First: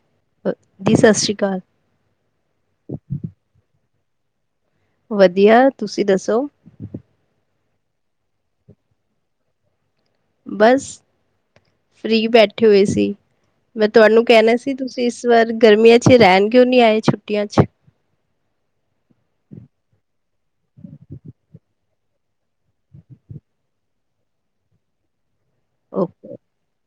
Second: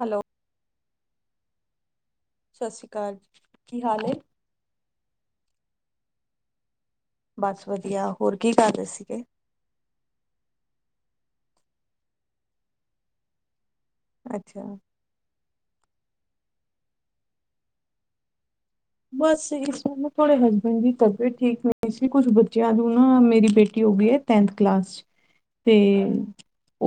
Hello. ਦੀ ਸਾਸਰੀਕਾਲ। ਸਾਸਰੀ ਕਾਲ ਕੀ ਹਾਲ ਏ? ਵਧੀਐ ਤੁਸੀ ਦੱਸੋ? ਬਸ ਵਧੀਆ ਹੋਰ ਕੀ ਕਰ ਰਏ ਸੀਗੇ? ਬਸ ਫਰੀ ਬੈਠੇ ਹੋਏ ਸੀ ਮੈਂ ਤੁਆਨੂੰ ਕੈਨਾ ਅੱਛਾ। ਸੀ ਤੁ ਇਸ ਵਾਰ ਗਰਮੀਆਂ ਚ ਰੈਨ ਕਿਓਂ ਨੀ ਆਏ ਛੁੱਟੀਆਂ ਚ? ਬਸ ਇਸ ਵਾਰ ਨਾ ਥੋੜੇ ਹਸਬੈਂਡ ਦੀ ਤਬੀਅਤ ਠੀਕ ਨਈ ਸੀ ਕੁਛ ਬੱਚਿਆਂ ਨੂੰ ਨਾ ਮੇਰੀ ਬੇਟੀ ਹੋ ਗੀ ਐ ਟੈਂਨਥ ਕਲਾਸ। ਚ, [inaudible] ਤੇ ਓਕੇ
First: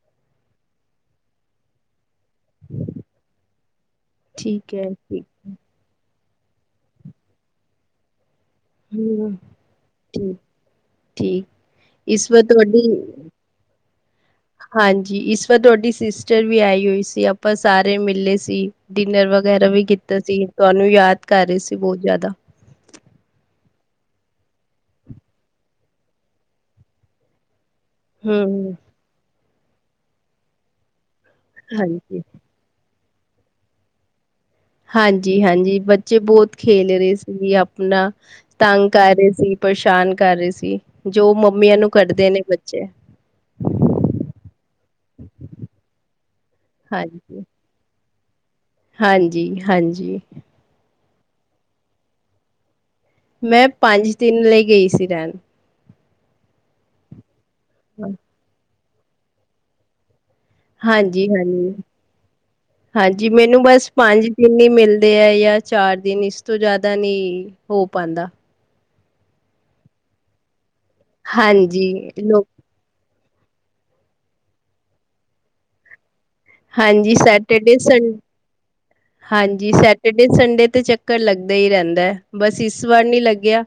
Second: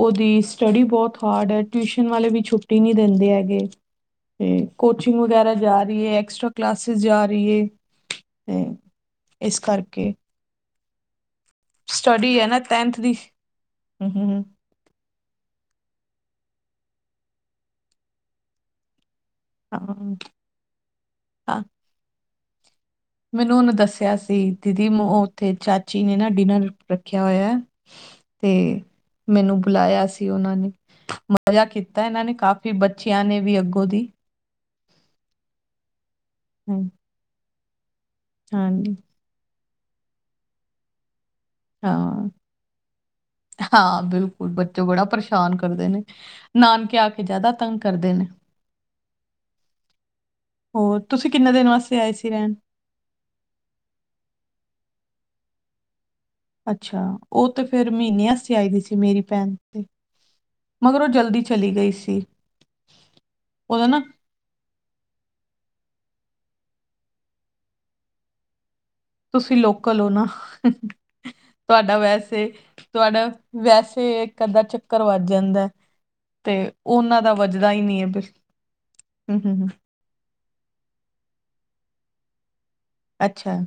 ਓਦੀ ਸਟੱਡੀ ਬੌਤ ਹਾਰਡ ਐ ਟਿਊਸ਼ਨ ਵਾਲੇ ਵੀ ਛੁੱਟੀ ਨੀ ਦਿੰਦੇ ਹੈਗੇ ਤੇ ਠੀਕ ਹੈ ਕੋਚਿੰਗ ਠੀਕ ਵਗੈਰਾ ਜਾ ਰੀ ਐ ਐਕਸਟ ਕਲਾਸਿਸ ਜਾ ਰੀ ਏ। ਤੇ [unintelligible] ਹਮ ਇਸ ਕਰਕੇ ਠੀਕ, ਠੀਕ। ਇਸ ਸਟੱਡੀ ਵਾਰ ਹੈ ਨਾ ਤੁਆਡੀ ਟੈਂਨਥ ਦੀ, ਹੂੰ-ਹੂੰ, ਹਾਂਜੀ ਇਸ ਵਾਰ ਤੁਆਡੀ ਸਿਸਟਰ ਵੀ ਆਈ ਹੋਈ ਸੀ ਆਪਾਂ ਸਾਰੇ ਮਿਲੇ ਸੀ। ਡਿਨਰ ਵਗੈਰਾ ਵੀ ਕੀਤਾ ਹਾਂ। ਸੀ ਤੁਆਨੂੰ ਯਾਦ ਕਰ ਰੇ ਸੀ ਬੌਤ ਜ਼ਿਆਦਾ। ਮੈਨੂੰ ਓਨੇ ਦੱਸਿਆ ਸੀ ਦੀਦੀ ਮ ਓਥੇ ਚਾਚੀ ਨੇ ਨਾ ਡਿਨਰ ਰੱਖਿਆ ਹੋਇਆ। ਹਮ ਤੇ ਮੈਨੂੰ ਬੁਲਾਇਆ ਸੀ ਉਨਾਂ ਨੇ ਮਜ਼ਾ ਕੀਤਾ ਹਾਂਜੀ ਇਨਾਂ ਨੇ ਕਾਫੀ ਕਿ ਬੱਚਿਆਂ ਨੇ ਵੀ ਅੱਗੋ ਦੀ ਹਾਂਜੀ-ਹਾਂਜੀ ਬੱਚੇ ਬੌਤ ਹਮ, ਖੇਲ ਰੇ ਸੀ ਆਪਨਾ ਤੰਗ ਹਾਂਜੀ ਕਰ ਰੇ ਸੀ। ਪਰੇਸ਼ਾਨ ਕਰ ਰੇ ਸੀ। ਜੋ ਮੰਮੀਆਂ ਨੂੰ ਹਾਂ ਕੱਢਦੇ ਨੇ ਬੱਚੇ ਹਾਂ ਬਿਲਕੁਲ ਬੱਚੇ ਬੜਾ ਪਰੇਸ਼ਾਨ ਕਰਦੇ ਨੇ ਨਾਨਕੇ ਆ ਕੇ ਹਾਂਜੀ। ਜਆਦਾ ਤੰਗ ਕਰਦੇ ਨੇ। ਹਾਂਜੀ-ਹਾਂਜੀ। ਹੋਰ ਤੁਸੀ ਕਿੰਨੇ ਦਿਨ ਵਾਸਤੇ ਆਏ ਸੀ ਰੈਣ? ਮੈਂ ਪੰਜ ਦਿਨ ਲਈ ਗਈ ਸੀ ਰੈਣ। ਅੱਛਾ, ਓਤੇ ਫੇਰ ਮੀਨੇ ਆਸਤੇ ਆਈ ਦੀ ਸੀ ਮੇਰੀ ਭੈਣ ਤੇ। ਮਗਰ ਉਹ ਜਲਦੀ ਹਾਂਜੀ-ਹਾਂਜੀ, ਚਲੀ ਗਈ ਸੀ ਹਾਂਜੀ ਮੈਨੂੰ ਉਹਦਾ ਬਸ ਨਾ ਪੰਜ ਦੀਨ ਇ ਮਿਲਦੇ ਏ ਯਾਂ ਚਾਰ ਦਿਨ ਇਸ ਤੋਂ ਜ਼ਿਆਦਾ ਨੀ ਹੋ ਪਾਂਦਾ। ਤੁਸੀਂ ਲੋਕਲ ਓ ਨਾ, ਹਾਂਜੀ ਤੁਆਡਾ ਵੈਸੇ ਲੋਕ ਈ ਤੋਆਡਾ ਵੈਸੇ ਏਕ ਅੱਧਾ ਚੱਕਰ ਵੱਜ ਜਾਂਦਾ। ਤੇ ਹਾਂਜੀ ਓਨਾਂ ਦਾ ਵੱਜਦਾ ਸੈਟਰਡੇ ਈ ਨੀਏ ਸੰ ਫੇਰ, [unintelligible] ਡੇ ਸੰਡੇ ਤੇ ਚੱਕਰ ਲੱਗਦਾ ਈ ਰੈਂਦਾ। ਬਸ, ਇਸ ਵਾਰ ਨੀ ਅੱਛਾ ਲੱਗਿਆ,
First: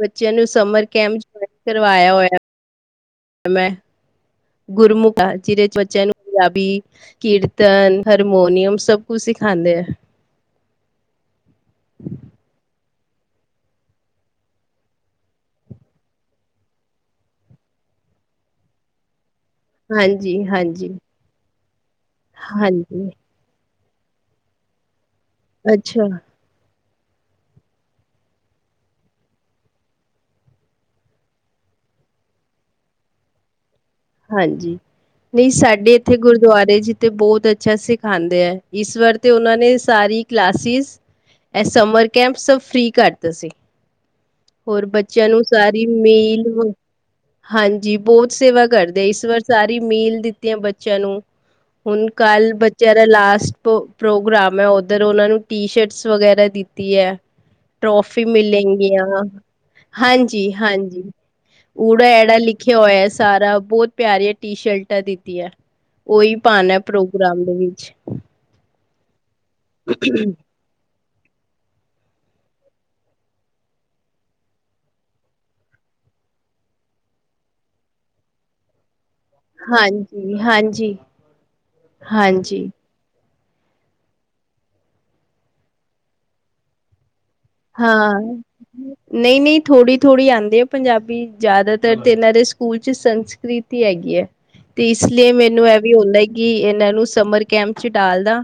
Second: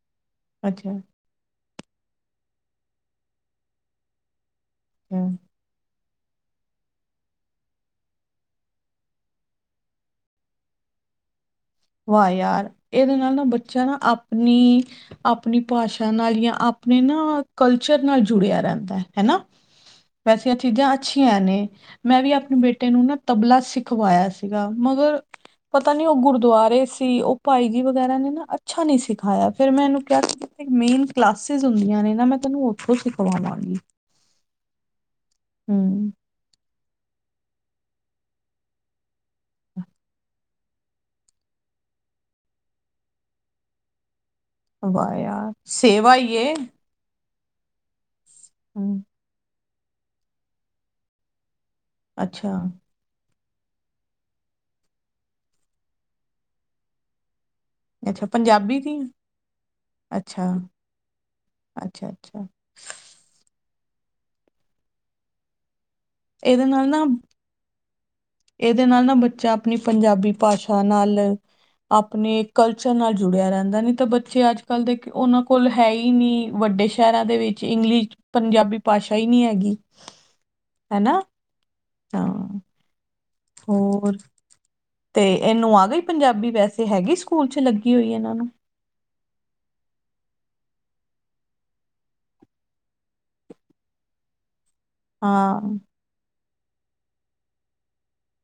ਬੱਚਿਆਂ ਨੂੰ ਸਮਰ ਅੱਛਾ ਕੈਂਪ ਜ ਕਰਵਾਇਆ ਹੋਯਾ। ਮੈਂ ਗੁਰੁਮੁਖ ਅੱਛਾ ਜੀਦੇ ਚ ਬੱਚਿਆਂ ਨੂੰ ਪੰਜਾਬੀ, ਕੀਰਤਨ, ਹਰਮੋਨੀਅਮ ਸਭ ਕੁਛ ਸਿਖਾਦੇਂ ਐ। ਵਾਹ ਯਾਰ, ਏਦੇ ਨਾਲ ਨਾ ਬੱਚਾ ਨਾ ਅਪਣੀ ਅਪਨੀ ਭਾਸ਼ਾ ਨਾਲ ਯਾਂ ਅਪਨੇ ਨਾ ਕਲਚਰ ਨਾਲ ਜੁੜਿਆ ਰੈਂਦਾ। ਹੈਨਾ? ਹਾਂਜੀ ਵੈਸੇ ਏ ਹਾਂਜੀ ਚੀਜ਼ਾਂ ਅੱਛੀਆਂ ਈਆਂ ਨੇ, ਮੈਂ ਵੀ ਆਪਣੇ ਬੇਟੇ ਨੂੰ ਹਾਂਜੀ ਨਾ ਤਬਲਾ ਸਿਖਵਾਇਆ ਸੀਗਾ ਮਗਰ ਪਤਾ ਨੀ ਅੱਛਾ ਓ ਗੁਰਦੁਆਰੇ ਸੀ, ਓ ਭਾਈ ਜੀ ਵਗੈਰਾ ਨੇ ਨਾ ਅੱਛਾ ਨੀਂ ਸਿਖਾਇਆ, ਫੇਰ ਮੈਂ ਏਨੂੰ ਕੇਯਾ ਮੈਂ ਏਨੂੰ ਕਲਾਸਿਸ ਹੁੰਦੀਆਂ ਨੇਨਾ, ਮੈਂ ਤੈਨੂੰ ਓਥੋਂ ਸਿਖਵਾਵਾਂਗੀ। ਹਾਂਜੀ, ਨਈਂ ਸਾਡੇ ਹੂੰ ਤੇ ਗੁਰਦੁਆਰੇ ਚ ਤੇ ਬੋਤ ਅੱਛਾ ਸਿਖਾਂਦੇ ਆ, ਇਸ ਵਾਰ ਤੇ ਓਨਾਂ ਨੇ ਸਾਰੀ ਕਲਾਸਿਸ ਐ ਸਮਰ ਕੈਂਪ ਸਭ ਫ੍ਰਰੀ ਕਰਤਾ ਸੀ। ਹੋਰ ਵਾਹ ਬੱਚਿਆਂ ਨੂੰ ਯਾਰ ਸਾਰੀ ਸੇਵਾ ਹੀ ਮੀਲ ਏ ਹਾਂਜੀ, ਬੋਤ ਸੇਵਾ ਕਰਦੇ ਹੂੰ ਆ ਇਸ ਵਾਰ ਸਾਰੀ ਮੀਲ ਦਿੱਤੀਆਂ ਬੱਚਿਆਂ ਨੂੰ। ਹੁਨ, ਕੱਲ ਅੱਛਾ ਬੱਚੇਆਂ ਦਾ ਲਾਸਟ ਪ੍ਰੋਗਰਾਮ ਐ, ਓਦਰ ਓਨਾਂ ਨੂੰ ਟੀ ਸ਼ਰਟਸ ਵਗੈਰਾ ਦਿੱਤੀ ਐ। ਟ੍ਰੋਫੀ ਅੱਛਾ ਪੰਜਾਬੀ ਦੀ ਮਿਲੇਗੀਆਂ ਅੱਛਾ ਹਾਂਜੀ-ਹਾਂਜੀ, ਅੱਛਾ ਉੜਾ-ਐਡਾ ਅੱਛਾ ਲਿਖ ਲੀਖਿਆ ਹੋਯਾ ਸਾਰਾ ਬੋਤ ਪਿਆਰੀਆ ਟੀ-ਸ਼ਰਟਾਂ ਦਿੱਤੀਆਂ। ਓਈ ਪਾਨਾ ਏ ਪ੍ਰੋਗਰਾਮ ਦੇ ਵਿੱਚ। ਏਦੇ ਨਾਲ ਨਾ ਬੱਚਾ ਅਪਨੀ ਪੰਜਾਬੀ ਭਾਸ਼ਾ ਨਾਲ ਅਪਨੇ ਕਲਚਰ ਨਾਲ ਜੁੜਿਆ ਰੈਂਦਾ, ਨੀ ਤਾਂ ਬੱਚੇ ਅੱਜ ਕੱਲ੍ਹ ਦੇ ਓਨਾਂ ਕੋਲ ਹੈਈ ਨੀਂ ਵੱਡੇ ਸ਼ੈਰਾ ਦੇ ਵਿੱਚ ਇੰਗਲਿਸ਼, ਪੰਜਾਬੀ ਭਾਸ਼ਾ ਹੀ ਨੀਂ ਐ। ਹਾਂਜੀ ਹਾਂਜੀ ਹੈਨਾ, ਹਾਂ। ਹਾਂਜੀ ਹੋਰ, ਤੇ ਏਨੂੰ ਆ ਗੀ ਪੰਜਾਬੀ ਵੈਸੇ, ਹੈਗੀ ਸਕੂ ਹਾਂ। ਨਈਂ-ਨਈਂ ਥੋੜੀ-ਥੋੜੀ ਆਂਦੀ ਏ ਪੰਜਾਬੀ ਜਾਦਾਤਰ ਤੇ ਏਨਾਂ ਦੇ ਸਕੂਲ ਚ ਸੰਸਕ੍ਰਿਤ ਈ ਹੈਗੀਏ, ਤੇ ਇਸ ਲਈ ਹਾਂ ਮੈਨੂੰ ਐ ਵੀ ਹੋਦਾ ਹੈ ਕਿ ਏਨਾਂ ਨੂੰ ਸਮਰ ਕੈਂਪ ਚ ਡਾਲਦਾ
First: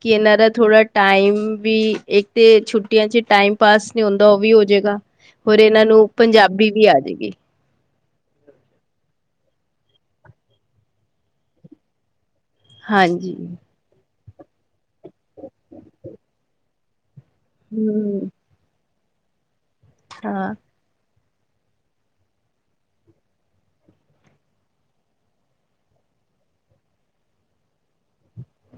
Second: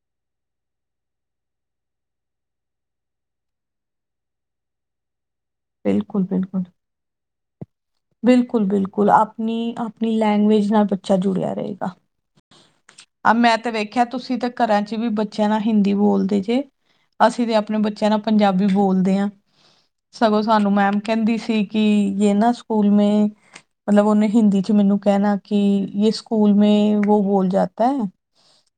ਕਿ ਏਨਾ ਦਾ ਥੋੜਾ ਟਾਈਮ ਵੀ ਇੱਕ ਤੇ ਛੁਟੀਆਂ ਚ ਟਾਈਮ ਪਾਸ ਨੀ ਹੁੰਦਾ ਓ ਵੀ ਹੋ ਜਾਏਗਾ, ਹੋਰ ਏਨਾਂ ਨੂੰ ਬਿਲਕੁਲ ਪੰਜਾਬੀ ਵੀ ਆ ਜੇਗੀ। ਬਿਲਕੁਲ-ਬਿਲਕੁਲ ਆਪਨੀ ਆਪਨੀ ਲੈਂਗੁਏਜ ਨਾਲ ਬੱਚਾ ਜੁੜਿਆ ਰਏਗਾ। ਆ, ਹਾਂਜੀ ਮੈਂ ਤੇ ਵੇਖਿਆ ਤੁਸੀਂ ਤਾਂ ਘਰਾਂ ਚ ਵੀ ਬੱਚਿਆਂ ਨਾਲ ਹਿੰਦੀ ਬੋਲਦੇ ਜੇ। ਅਸੀਂ ਤੇ ਅਪਨੇ ਬੱਚਿਆਂ ਨਾਲ ਹੂੰ ਪੰਜਾਬੀ ਬੋਲਦੇ ਆਂ, ਸਗੋਂ ਹਾਂ। ਸਾਨੂੰ ਮੈਮ ਕੈਂਦੀ ਸੀ, ਕਿ ਯੇ ਨਾ ਸਕੂਲ ਮੇਂ ਮਤਲਬ ਓਨੇ ਹਿੰਦੀ ਚ ਮੈਨੂੰ ਕੈਂਣਾ ਕਿ ਯੇ ਸਕੂਲ ਮ ਵੋ ਬੋਲ ਜਾਤਾ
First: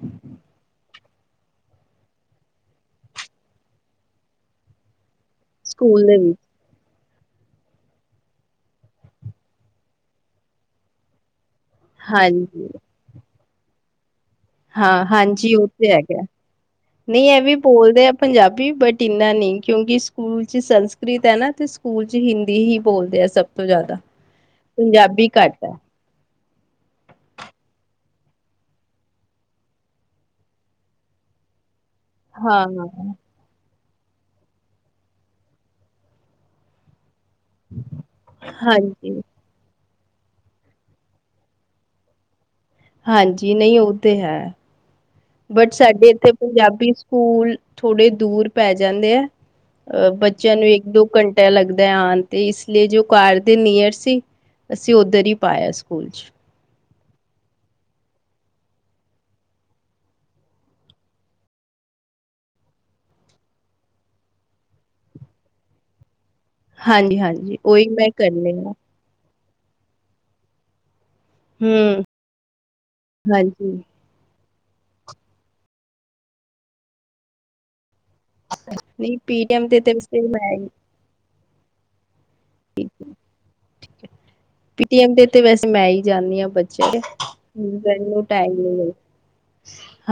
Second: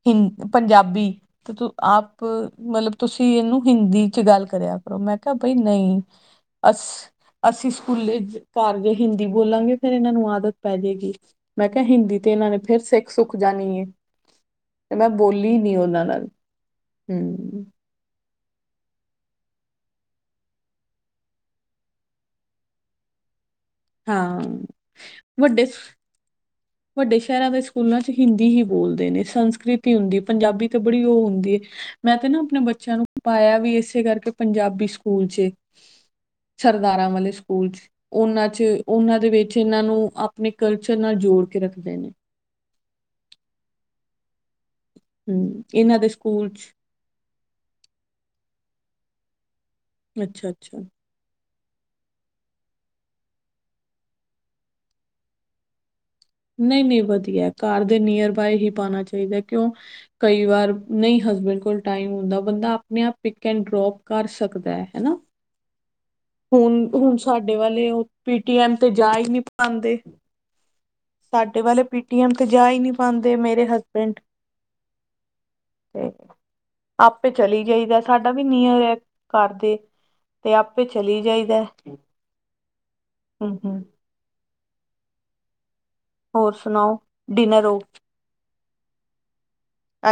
ਹਿੰ ਪੰਜਾਬੀ। ਤੇ ਆਪ ਮਤਲਬ ਤੁਸੀਂ ਇਨੂੰ ਹਿੰਦੀ ਚ ਗੱਲ ਕਰਿਆ। ਮੈਂ ਕਿਹਾ ਬਈ ਨਈ ਸਕੂਲ ਦੇ ਵਿੱਚ ਅਸ ਅਸੀਂ ਸਕੂਲੇ ਘਰ ਜੇ ਹਿੰਦੀ ਬੋਲਾਂਗੇ ਫੇਰ ਇਹਨਾਂ ਨੂੰ ਆਦਤ ਪੈ ਜੇਗੀ। ਮੈਂ ਕੇਆ ਹਿੰਦੀ ਤੇ ਇਹਨਾਂ ਨੇ ਹਾਂਜੀ ਫੇਰ ਸੇਖ ਸੁੱਖ ਜਾਨੀ ਏ ਹਾਂ ਹਾਂਜੀ ਉਹ ਤੇ ਹੈਗਾ, ਨਾਲ ਨੀ ਏਵੇ ਈ ਹਮ ਬੋਲਦੇ ਪੰਜਾਬੀ ਬਟ ਇੰਨਾ ਨੀ ਕਿਉਂਕਿ ਸਕੂਲ ਚ ਸੰਸਕ੍ਰਿਤ ਹੈ ਨਾ ਤੇ ਸਕੂਲ ਚ ਹਿੰਦੀ ਹੀ ਬੋਲਦੇ ਆ ਸਭ ਸਭ ਤੋਂ ਜ਼ਿਆਦਾ, ਹਾਂ ਪੰਜਾਬੀ ਘੱਟ ਵੱਡੇ ਹੈ। ਵੱਡੇ ਸ਼ਹਿਰਾਂ ਦੇ ਸਕੂਲਾਂ ਚ ਹਿੰਦੀ ਹੀ ਬੋਲਦੇ ਨੇ ਸੰਸਕ੍ਰਿਤ ਈ ਹੁੰਦੀ ਪੰਜਾਬੀ ਤੇ ਬੜੀ ਉਹ ਹੁੰਦੀ ਏ ਮੈਂ ਤੇ ਨਾ ਅਪਨੇ ਹਾਂ ਬੱਚਿਆਂ ਨੂੰ ਪਾਇਆ ਵੀ ਏਸੇ ਕਰਕੇ ਪੰਜਾਬੀ ਸਕੂਲ ਚ, ਸਰਦਾਰਾਂ ਵਾਲੇ ਸਕੂਲ ਚ ਉਹਨਾਂ ਚ ਹਾਂਜੀ ਉਹਨਾਂ ਦੇ ਵਿੱਚ ਉਹਨਾਂ ਨੂੰ ਆਪਨੇ ਕਲਚਰ ਨਾਲ ਜੋੜ ਕੇ ਰੱਖਦੇ ਨੇ। ਹਾਂਜੀ, ਨਈ ਉਹ ਤੇ ਹੈ ਹੂੰ ਬਟ ਇਹਨਾਂ ਦੇ ਸਾਡੇ ਏਥੇ ਸਕੂਲ ਚ ਪੰਜਾਬੀ ਸਕੂਲ, ਥੋੜੇ ਦੂਰ ਪੈ ਜਾਂਦੇ ਏ ਅਹ ਅੱਛਾ ਬੱਚਿਆਂ ਨੂੰ ਅੱਛਾ ਇੱਕ ਦੋ ਘੰਟਾ ਲੱਗਦਾ ਆਨ ਤੇ ਇਸ ਲਈ ਜੋ ਕਾਰ ਦੇ ਨੀਅਰ ਸੀ। ਅਸੀਂ ਉੱਧਰ ਈ ਪਾਇਆ ਸਕੂਲ ਚ ਨਈ ਨਈ ਵਧੀਏ, ਘਰ ਦੇ ਨੀਅਰ ਬਾਏ ਹੀ ਪਾਨਾ ਚਾਹੀਦੇ ਕਿਉਂ ਕਈ ਵਾਰ ਨਈ ਹਸਬੈਂਡ ਕੋਲ ਟਾਈਮ ਹੁੰਦਾ, ਬੰਦਾ ਆਪਨੇ ਆਪ ਪਿਕ ਐਂਡ ਡਰੋਪ ਕਰ ਸਕਦਾ ਹੈ, ਹੇਨਾ ਹੁਨ ਹੁਨ ਹਾਂਜੀ ਸਾਡੇ ਹਾਂਜੀ ਉਹੀ ਵਾਲੇ ਉਹ ਮੈਂ ਕਰਨੀ ਆ ਪੀਟੀਐਮ ਤੇ ਜਾ ਈ ਨੀ ਪਾਦੇ ਸਾਡੇ ਵਾਲੇ ਹਮ ਪੀਟੀਐਮ ਤੇ ਜਾ ਈ ਨੀ ਪਾਂਦੇ, ਮੇਰੇ ਹਾਂਜੀ ਹਸ ਆਪੇ ਚਲੀ ਜਾਈਦੇ ਸਾਡਾ ਵੀ ਨੀ ਨੀਅਰ ਏ ਨਹੀਂ ਪੀਟੀਐਮ ਕਰਦੇ, ਤੇ ਤੇ ਵੈਸੇ ਤੇ ਮੈਂ ਆਪੇ ਚਲੀ ਜਾਈਦੇ ਹੂ ਹੂ ਪਟੀਐਮ ਦੇ ਤੇ ਵੈਸੇ ਮੈਂ ਈ ਜਾਨੀ ਆ ਹੋਰ ਬੱਚਿਆਂ ਸੁਣਾਓ ਡਿਨਰ ਹੋ ਦੇ ਟਾਈਮ ਨੀ ਏ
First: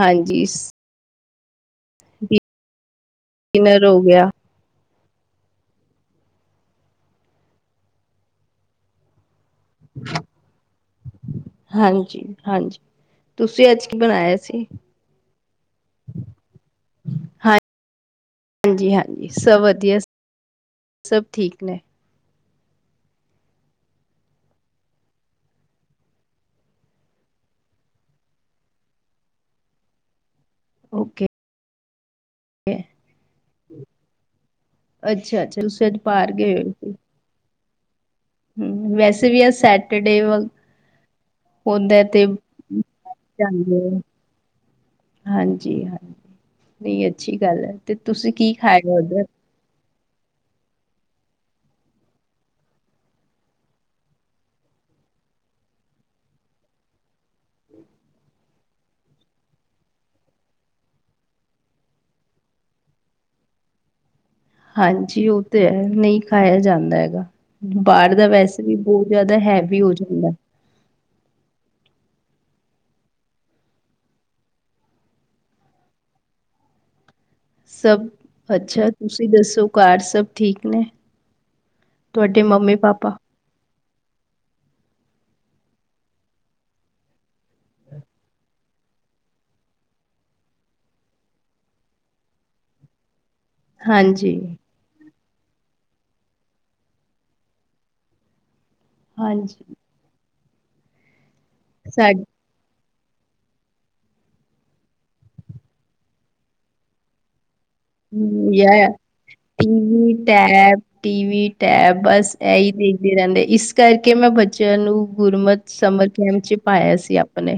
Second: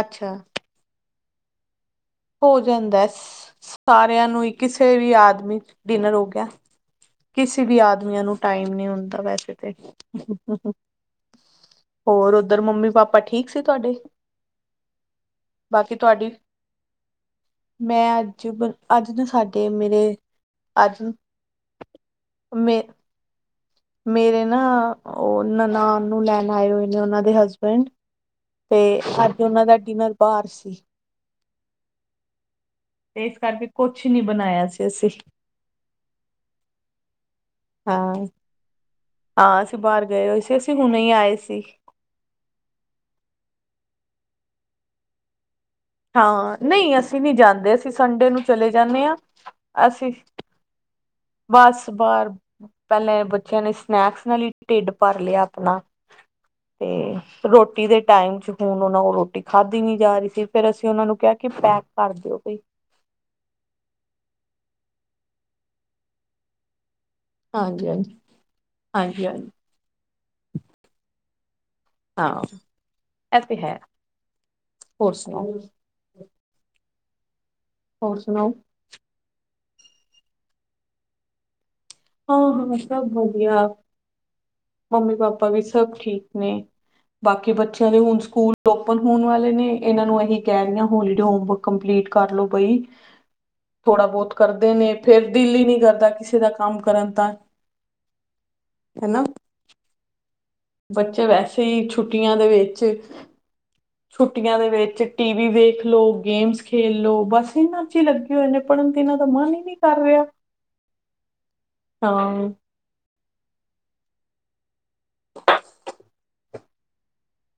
ਅੱਛਾ ਹੋ ਜਾਂਦੇ, ਡਿਨਰ ਹੋ ਸਾਰਿਆਂ ਗਿਆ ਨੂੰ ਈ ਕਿਸੇ ਵੀ ਆਦਮੀ ਚ, ਡਿਨਰ ਹੋ ਗਿਆ ਕਿਸੇ ਵੀ ਆਦਮੀਆਂ ਨੂੰ ਟਾਈਮ ਨੀ ਹੁੰਦਾ ਵੈਸੇ ਤੇ। ਹਾਂਜੀ ਹੋਰ, ਉੱਧਰ ਹਾਂਜੀ ਮੰਮੀ ਪਾਪਾ ਠੀਕ ਸੀ ਤੁਸੀਂ ਅੱਜ ਤੁਹਾਡੇ? ਕੀ ਬਣਾਇਆ ਸੀ ਬਾਕੀ ਤੁਹਾਡੀ ਹਾਂ ਮੈਂ ਅੱਜ ਬ ਅੱਜ ਨਾ ਸਾਡੇ ਵਧੀਆ ਮੇਰੇ ਅੱਜ ਸਭ ਠੀਕ ਨੇ ਮੇ ਮੇਰੇ ਨਾ ਉਹ ਨਨਾਨ ਨੂੰ ਲੈਨ ਆਏ ਹੋਏ ਨੇ, ਉਹਨਾਂ ਦੇ ਹਸਬੈਂਡ ਤੇ ਅੱਜ ਉਹਨਾਂ ਦਾ ਡਿਨਰ ਬਾਰ ਸੀ। ਓਕੇ ਏਸ ਕਰਕੇ ਕੋਛ ਨੀ ਬਨਾਇਆ ਸੀ ਅਸੀਂ [unintelligible] ਤੁਸੀਂ ਅੱਜ ਪਾਰ ਗੇ ਹੋਏ ਸੀ। ਹਾਂ ਹਮ, ਵੈਸੇ ਵੀ ਆਜ ਹਾਂ ਅਸੀਂ ਬਾਹਰ ਸੈਟਰਡੇ ਗਏ ਵ, ਹੋਏ ਸੀ ਅਸੀਂ ਹੁਣੇ ਹੀ ਆਏ ਸੀ। ਹੁੰਦਾ ਤੇ [unintelligible] ਹਾਂਜੀ ਹਾਂ। ਹਾਂ ਨਹੀਂ, ਅਸੀਂ ਨੀ ਜਾਂਦੇ ਅਸੀਂ ਸੰਡੇ ਤੁਸੀਂ ਨੂੰ ਕੀ ਚਲੇ ਖਾਇਆ ਜਾਨੇ ਆ, ਉੱਧਰ? ਅਸੀਂ ਬਸ ਬਾਰ, ਪਹਿਲੇ ਬੱਚਿਆਂ ਨੇ ਸਨੈਕਸ ਨਾਲ ਹੀ ਢਿੱਡ ਭਰ ਲਿਆ ਅਪਨਾ ਹ। ਤੇ ਰੋਟੀ ਦੇ ਟਾਈਮ ਚ ਹੁਣ ਉਹਨਾਂ ਕੋਲੋਂ ਰੋਟੀ ਖਾਧੀ ਨੀ ਜਾ ਰਹੀ ਸੀ, ਫਿਰ ਅਸੀਂ ਉਹਨਾਂ ਨੂੰ ਕਿਹਾ ਕਿ ਪੈਕ ਕਰ ਦਓ ਬਈ ਹਾਂਜੀ, ਉਹ ਤੇ ਹੈ ਨਈ ਖਾਇਆ ਜਾਂਦਾ ਹੈਗਾ। ਹਾਂਜੀ ਬਾਰ ਹਾਂਜੀ ਦਾ ਵੈਸੇ ਵੀ ਬਹੁ ਹਾਂਜੀ ਜਾਦਾ ਹਾਂਜੀ ਹੈਵੀ ਹੋ ਜਾਂਦਾ। ਹਾਂ ਐ ਤੇ ਹੈ, ਹੋਰ ਸੁਨਾਓ ਸਬ ਹੋਰ ਸੁਣਾਓ ਅੱਛਾ ਤੁਸੀਂ ਦੱਸੋ ਘਰ ਸਬ ਠੀਕ ਨੇ। ਤੁਹਾਡੇ ਹਾਂ-ਹਾਂ ਸਬ ਮੰਮੀ-ਪਾਪਾ? ਵਦੀਆ, ਮੰਮੀ ਪਾਪਾ ਵੀ ਸਬ ਠੀਕ ਨੇ। ਬਾਕੀ ਬੱਚਿਆਂ ਦੇ ਹੁਨ ਸਕੂਲ ਓਪਨ ਹੋਣ ਵਾਲੇ ਨੇ ਏਨਾਂ ਨੂੰ ਏਹੀ ਕੈ ਰਈ ਆਂ ਹੋਲੀਡੇ ਹੋਮਵਰਕ ਕੰਪਲੀਟ ਕਰ ਲੋ ਬਈ। ਹ। ਥੋੜਾ ਬੋਤ ਕਰਦੇ ਨੇ, ਫੇਰ ਦਿਲ ਈ ਨੀ ਕਰਦਾ ਕਿਸੇ ਦਾ ਕੰਮ ਕਰਨ ਦਾ। ਹੈਨਾ। ਬੱਚੇ ਵੈਸੇ ਈ ਸਾ ਛੁੱਟੀਆਂ ਦੇ ਵਿੱਚ ਛੁੱਟੀਆਂ ਦੇ ਵਿੱਚ ਟੀ ਵੀ ਵੇਖ ਲੋ ਗੇਮਸ ਖੇਲ ਲੋ ਬਸ ਏਨਾ ਹੂੰ ਯੇ ਕਰ ਟੀਵੀ ਰਿਹਾ ਟੈਪ ਟੀਵ ਟੈਪ ਬਸ ਹਾਂ ਐਈ ਤੇ ਦੇ ਰੈਂਦੇ ਇਸ ਕਰਕੇ ਮੈਂ ਬੱਚੇਆਂ ਨੂੰ ਗੁਰਮਤ ਸਮਰ ਕੈਂਪ ਚ ਪਾਏਆ ਸੀ ਆਪ ਆਪਨੇ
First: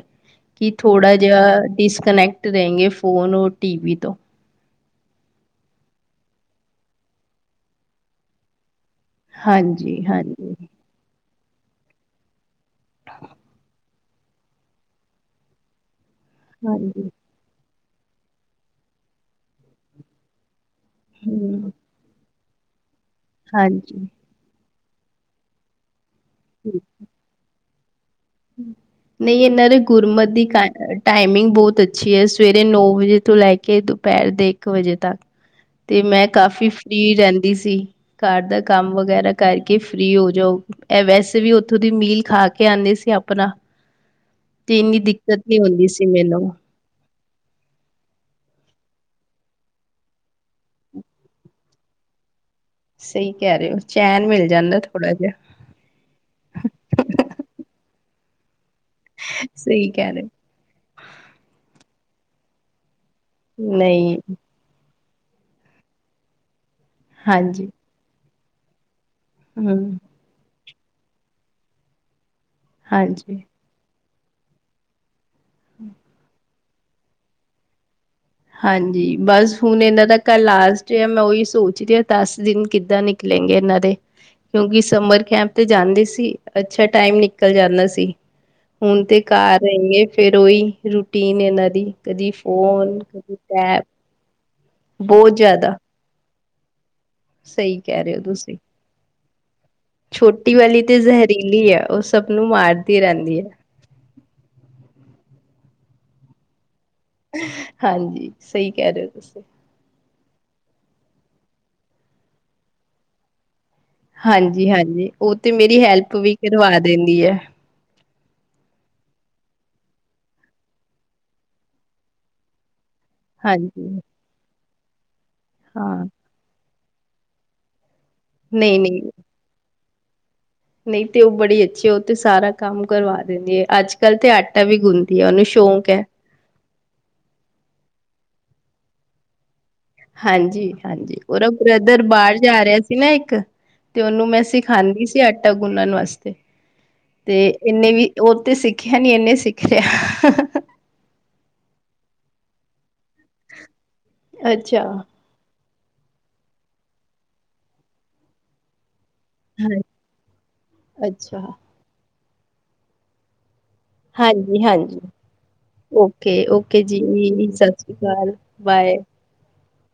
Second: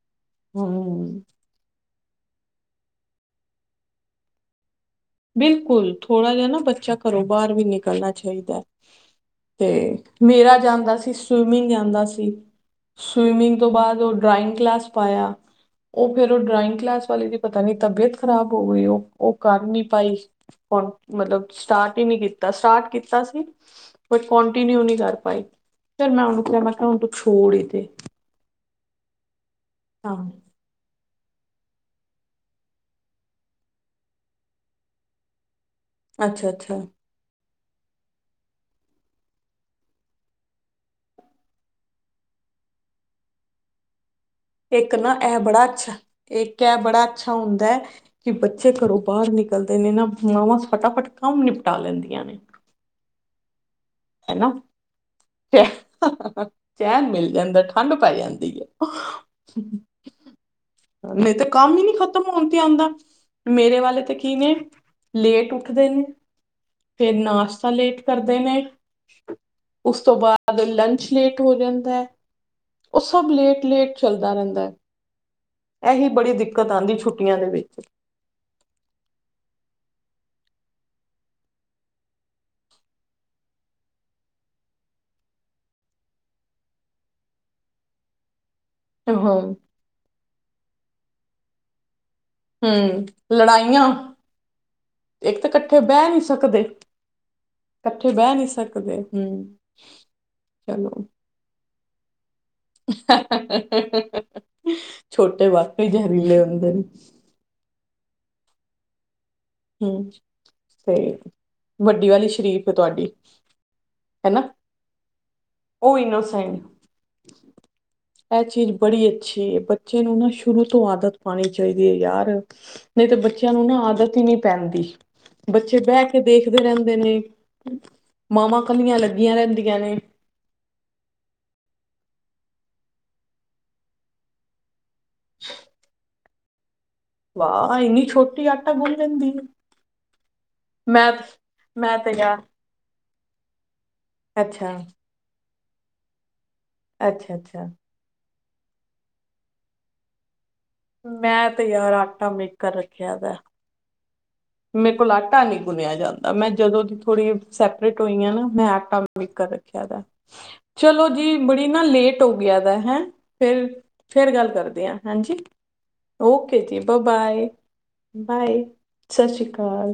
ਕੇ ਥੋੜਾ ਹਮ ਜਿਆ ਡਿਸਕਨੈਕਟ ਰਅੇਂਗੇ ਫੋਨ ਔਰ ਟੀ ਵੀ ਤੋਂ। ਬਿਲਕੁਲ ਥੋੜਾ ਜਾ ਨਾ ਬੱਚਾ ਘਰੋਂ ਬਾਰ ਵੀ ਨਿਕਲਨਾ ਚਾਈਦੈ। ਤੇ ਹਾਂਜੀ ਹਾਂਜੀ ਮੇਰਾ ਜਾਂਦਾ ਸੀ ਸਵੀਮਿੰਗ ਜਾਂਦਾ ਸੀ, ਸਵੀਮਿੰਗ ਤੋਂ ਬਾਦ ਓ ਡਰਾਇੰਗ ਕਲਾਸ ਪਾਏਆ, ਓ ਫੇਰ ਓ ਡਰਾਇੰਗ ਕਲਾਸ ਹਾਂਜੀ ਵਾਲੇ ਦੀ ਪਤਾ ਨੀ ਤਬੀਅਤ ਖਰਾਬ ਹੋ ਗਈ ਓ ਓ ਕਰ ਨੀ ਪਾਈ ਹੁਨ ਮਤਲਬ ਹਮ ਸਟਾਟ ਕੀਤਾ ਸਟਾਟ ਕੀਤਾ ਸੀ ਹਾਂਜੀ ਬਟ ਕੋਂਟੀਨਿਊ ਨੀ ਕਰ ਪਾਈ, ਫਿਰ ਮੈਂ ਓਨੂੰ ਮੈਂ ਕਿਆ ਹੁਨ ਤੂੰ ਛੋੜ ਈ ਦੇ। ਨਈਂ ਏਨਾਂ ਦੇ ਹਾਂ ਗੁਰਮਤ ਦੀ ਕੱਟ ਐ। ਟਾਈਮਿੰਗ ਬੋਤ ਅੱਛੀ ਐ ਸਵੇਰੇ ਨੌ ਵਜੇ ਤੋਂ ਲੈ ਕੇ ਦੁਪੈਰ ਦੇ ਇੱਕ ਵਜੇ ਤੱਕ ਗਏ। ਤੇ ਮੈਂ ਅੱਛਾ ਕਾਫ਼ੀ ਅੱਛਾ ਫਰੀ ਰੈਂਦੀ ਸੀ, ਘਰ ਦਾ ਕੰਮ ਵਗੈਰਾ ਕਰਕੇ ਫਰੀ ਹੋ ਜਾਊ। ਐ ਵੈਸੇ ਵੀ ਓਥੇ ਦੀ ਮੀਲ ਖਾ ਕੇ ਆਂਦੇ ਸੀ ਆਪਨਾ। ਇੱਕ ਨਾ ਐ ਬੜਾ ਅੱਛਾ, ਇੱਕ ਐ ਬੜਾ ਅੱਛਾ ਹੁੰਦਾ। ਕੇ ਬੱਚੇ ਘਰੋਂ ਬਾਰ ਨਿਕਲਦੇ ਨੇ ਨਾ ਮਾਵਾਂ ਫਟਾਫਟ ਕੰਮ ਨਿਪਟਾ ਲੈਂਦੀਆਂ ਨੇ। ਸਈ ਕੈ ਰਏ ਓਂ, ਚੈਨ ਮਿਲ ਜਾਂਦਾ ਥੋੜਾ ਜਿਆ। ਚੈ ਚੈਨ ਮਿਲ ਜਾਂਦਾ ਠੰਡ ਪੈ ਜਾਂਦੀ ਐ। ਸਹੀ ਕਹਿ ਰਹੇ ਨਈ ਤੇ ਕੰਮ ਈ ਨਈ ਖਤਮ ਹੋਨ ਤੇ ਆਂਦਾ। ਹੋ। ਮੇਰੇ ਵਾਲੇ ਤੇ ਨਹੀਂ ਕੀ ਨੇ ਲੇਟ ਉੱਠਦੇ ਨੇ, ਫੇਰ ਹਾਂਜੀ ਨਾਸ਼ਤਾ ਲੇਟ ਕਰਦੇ ਨੇ, ਹਮ ਉਸ ਤੋਂ ਬਾਦ ਲੰਚ ਲੇਟ ਹੋ ਜਾਂਦੈ। ਓ ਸਬ ਹਾਂਜੀ। ਲੇਟ-ਲੇਟ ਚੱਲਦਾ ਰੈਂਦੈ। ਐਹੀ ਬੜੀ ਦਿੱਕਤ ਆਂਦੀ ਛੁੱਟੀਆਂ ਦੇ ਵਿੱਚ। ਹਾਂਜੀ, ਬਸ ਹੁਨ ਏਨਾਂ ਦਾ ਕੱਲ ਲਾਸਟ ਏ ਮੈਂ ਓਈ ਸੋਚਦੀ ਆਂ ਦਸ ਦਿਨ ਕਿੱਦਾਂ ਨਿਕ ਲੈਂਗੇ ਏਨਾਂ ਦੇ ਕਿਓਂਕਿ ਸਮਰ ਕੈਂਪ ਤੇ ਜਾਂਦੇ ਸੀ, ਅੱਛਾ ਟਾਈਮ ਨਿਕਲ ਜਾਂਦਾ ਸੀ। ਹੁਨ ਹਾਂ ਤੇ ਘਰ ਰੈਨਗੇ ਫਿਰ ਓਈ ਰੂਟੀਨ ਐ ਏਨਾਂ ਦੀ ਕਦੀ ਫੋਨ ਹਮ ਬੈ ਲੜਾਈਆਂ ਬਹੁ ਜਾਦਾ ਬੈ ਨੀ ਸਕਦੇ, ਕਹਿ ਕੱਠੇ ਰਹੇ ਹੋ ਬੈ ਨੀ ਤੁਸੀਂ ਸਕਦੇ ਹੂੰ ਛੋਟੀ ਵਾਲੀ ਤੇ ਜ਼ਹਰੀਲੀ ਐ ਓ ਸਬ ਨੂੰ ਮਾਰ ਛੋਟੇ ਵਾਕਈ ਜ਼ਹਰੀਲੇ ਹੁੰਦੇ ਨੇ। ਹਾਂਜੀ, ਸਈ ਕੈ ਰਏ ਓਂ ਤੁਸੀਂ। ਹੂੰ, ਤੇ ਵੱਡੀ ਵਾਲੀ ਸ਼ਰੀਫ ਐ ਤੁਹਾਡੀ। ਹੈਨਾ ਹਾਂਜੀ -ਹਾਂਜੀ, ਓ ਤੇ ਮੇਰੀ ਉਹ ਹੈਲਪ ਵੀ ਕਰਵਾ ਦਿੰਦੀ ਐ। ਐ ਚੀਜ਼ ਬੜੀ ਅੱਛੀ ਐ ਬੱਚੇ ਨੂੰ ਨਾ ਸ਼ੁਰੂ ਤੋਂ ਆਦਤ ਪਾਨੀ ਚਾਈਦੀ ਐ ਯਾਰ। ਨਹੀਂ ਤਾਂ ਬੱਚਿਆਂ ਨੂੰ ਨਾ ਹਾਂਜੀ ਆਦਤ ਹੀ ਨਹੀਂ ਪੈਂਦੀ, ਬੱਚੇ ਬਹਿ ਹਾਂ ਕੇ ਦੇਖਦੇ ਰਹਿੰਦੇ ਨੇ, ਮਾਵਾਂ ਨਹੀਂ ਕੱਲੀਆਂ ਨਹੀਂ ਲੱਗੀਆਂ ਰਹਿੰਦੀਆਂ ਨੇ। ਨਹੀਂ ਤੇ, ਉਹ ਬੜੀ ਅੱਛੀ, ਉਹ ਤੇ ਸਾਰਾ ਕੰਮ ਕਰਵਾ ਦਿੰਦੀ ਹੈ। ਅੱਜ- ਕੱਲ੍ਹ ਤੇ, ਆਟਾ ਵੀ ਗੁੰਦੀ ਹੈ। ਉਹਨੂੰ ਸ਼ੌਂਕ ਹੈ। ਵਾਹ, ਇੰਨੀ ਛੋਟੀ ਆਟਾ ਗੁੰਨ ਲੈਂਦੀ ਆ। ਹਾਂਜੀ -ਹਾਂਜੀ, ਉਹਦਾ ਮੈਂ ਬ੍ਰਦਰ ਤੇ ਬਾਹਰ ਯਾਰ ਜਾ ਰਿਹਾ ਸੀ ਨਾ ਇੱਕ ਤੇ ਉਹਨੂੰ ਮੈਂ ਅੱਛਾ ਸਿਖਾਉਂਦੀ ਸੀ ਆਟਾ ਗੁੰਨਣ ਵਾਸਤੇ, ਅੱਛਾ ਤੇ ਅੱਛਾ ਇਹਨੇ ਵੀ ਉਹ ਤੇ ਸਿੱਖਿਆ ਨੀ, ਇਹਨੇ ਸਿੱਖ ਲਿਆ। ਮੈਂ ਤੇ ਯਾਰ, ਆਟਾ ਮੇਕਰ ਰੱਖਿਆ ਵੈ। [unintelligible] ਅੱਛਾ। ਮੇਰੇ ਕੋਲ ਆਟਾ ਨੀ ਗੁਣਿਆ ਜਾਂਦਾ। ਮੈਂ ਜਦੋਂ ਦੀ ਥੋੜ੍ਹੀ ਸੈਪਰੇਟ ਹੋਈ ਆ ਨਾ, ਮੈਂ ਆਟਾ ਮੇਕਰ ਹਾਂ ਰੱਖਿਆ ਦਾ। ਚਲੋ ਜੀ, ਅੱਛਾ ਬੜੀ ਨਾ ਲੇਟ ਹੋ ਗਿਆ ਦਾ, ਹੈ ਫਿਰ ਫਿਰ ਗੱਲ ਕਰਦੇ ਹਾਂ। ਹਾਂਜੀ-ਹਾਂਜੀ ਹਾਂਜੀ ਓਕੇ ਜੀ, ਬਬਏ ਸਤਿ ਸ਼੍ਰੀ ਅਕਾਲ ਬਾਏ, ਸਤਿ ਸ਼੍ਰੀ ਅਕਾਲ।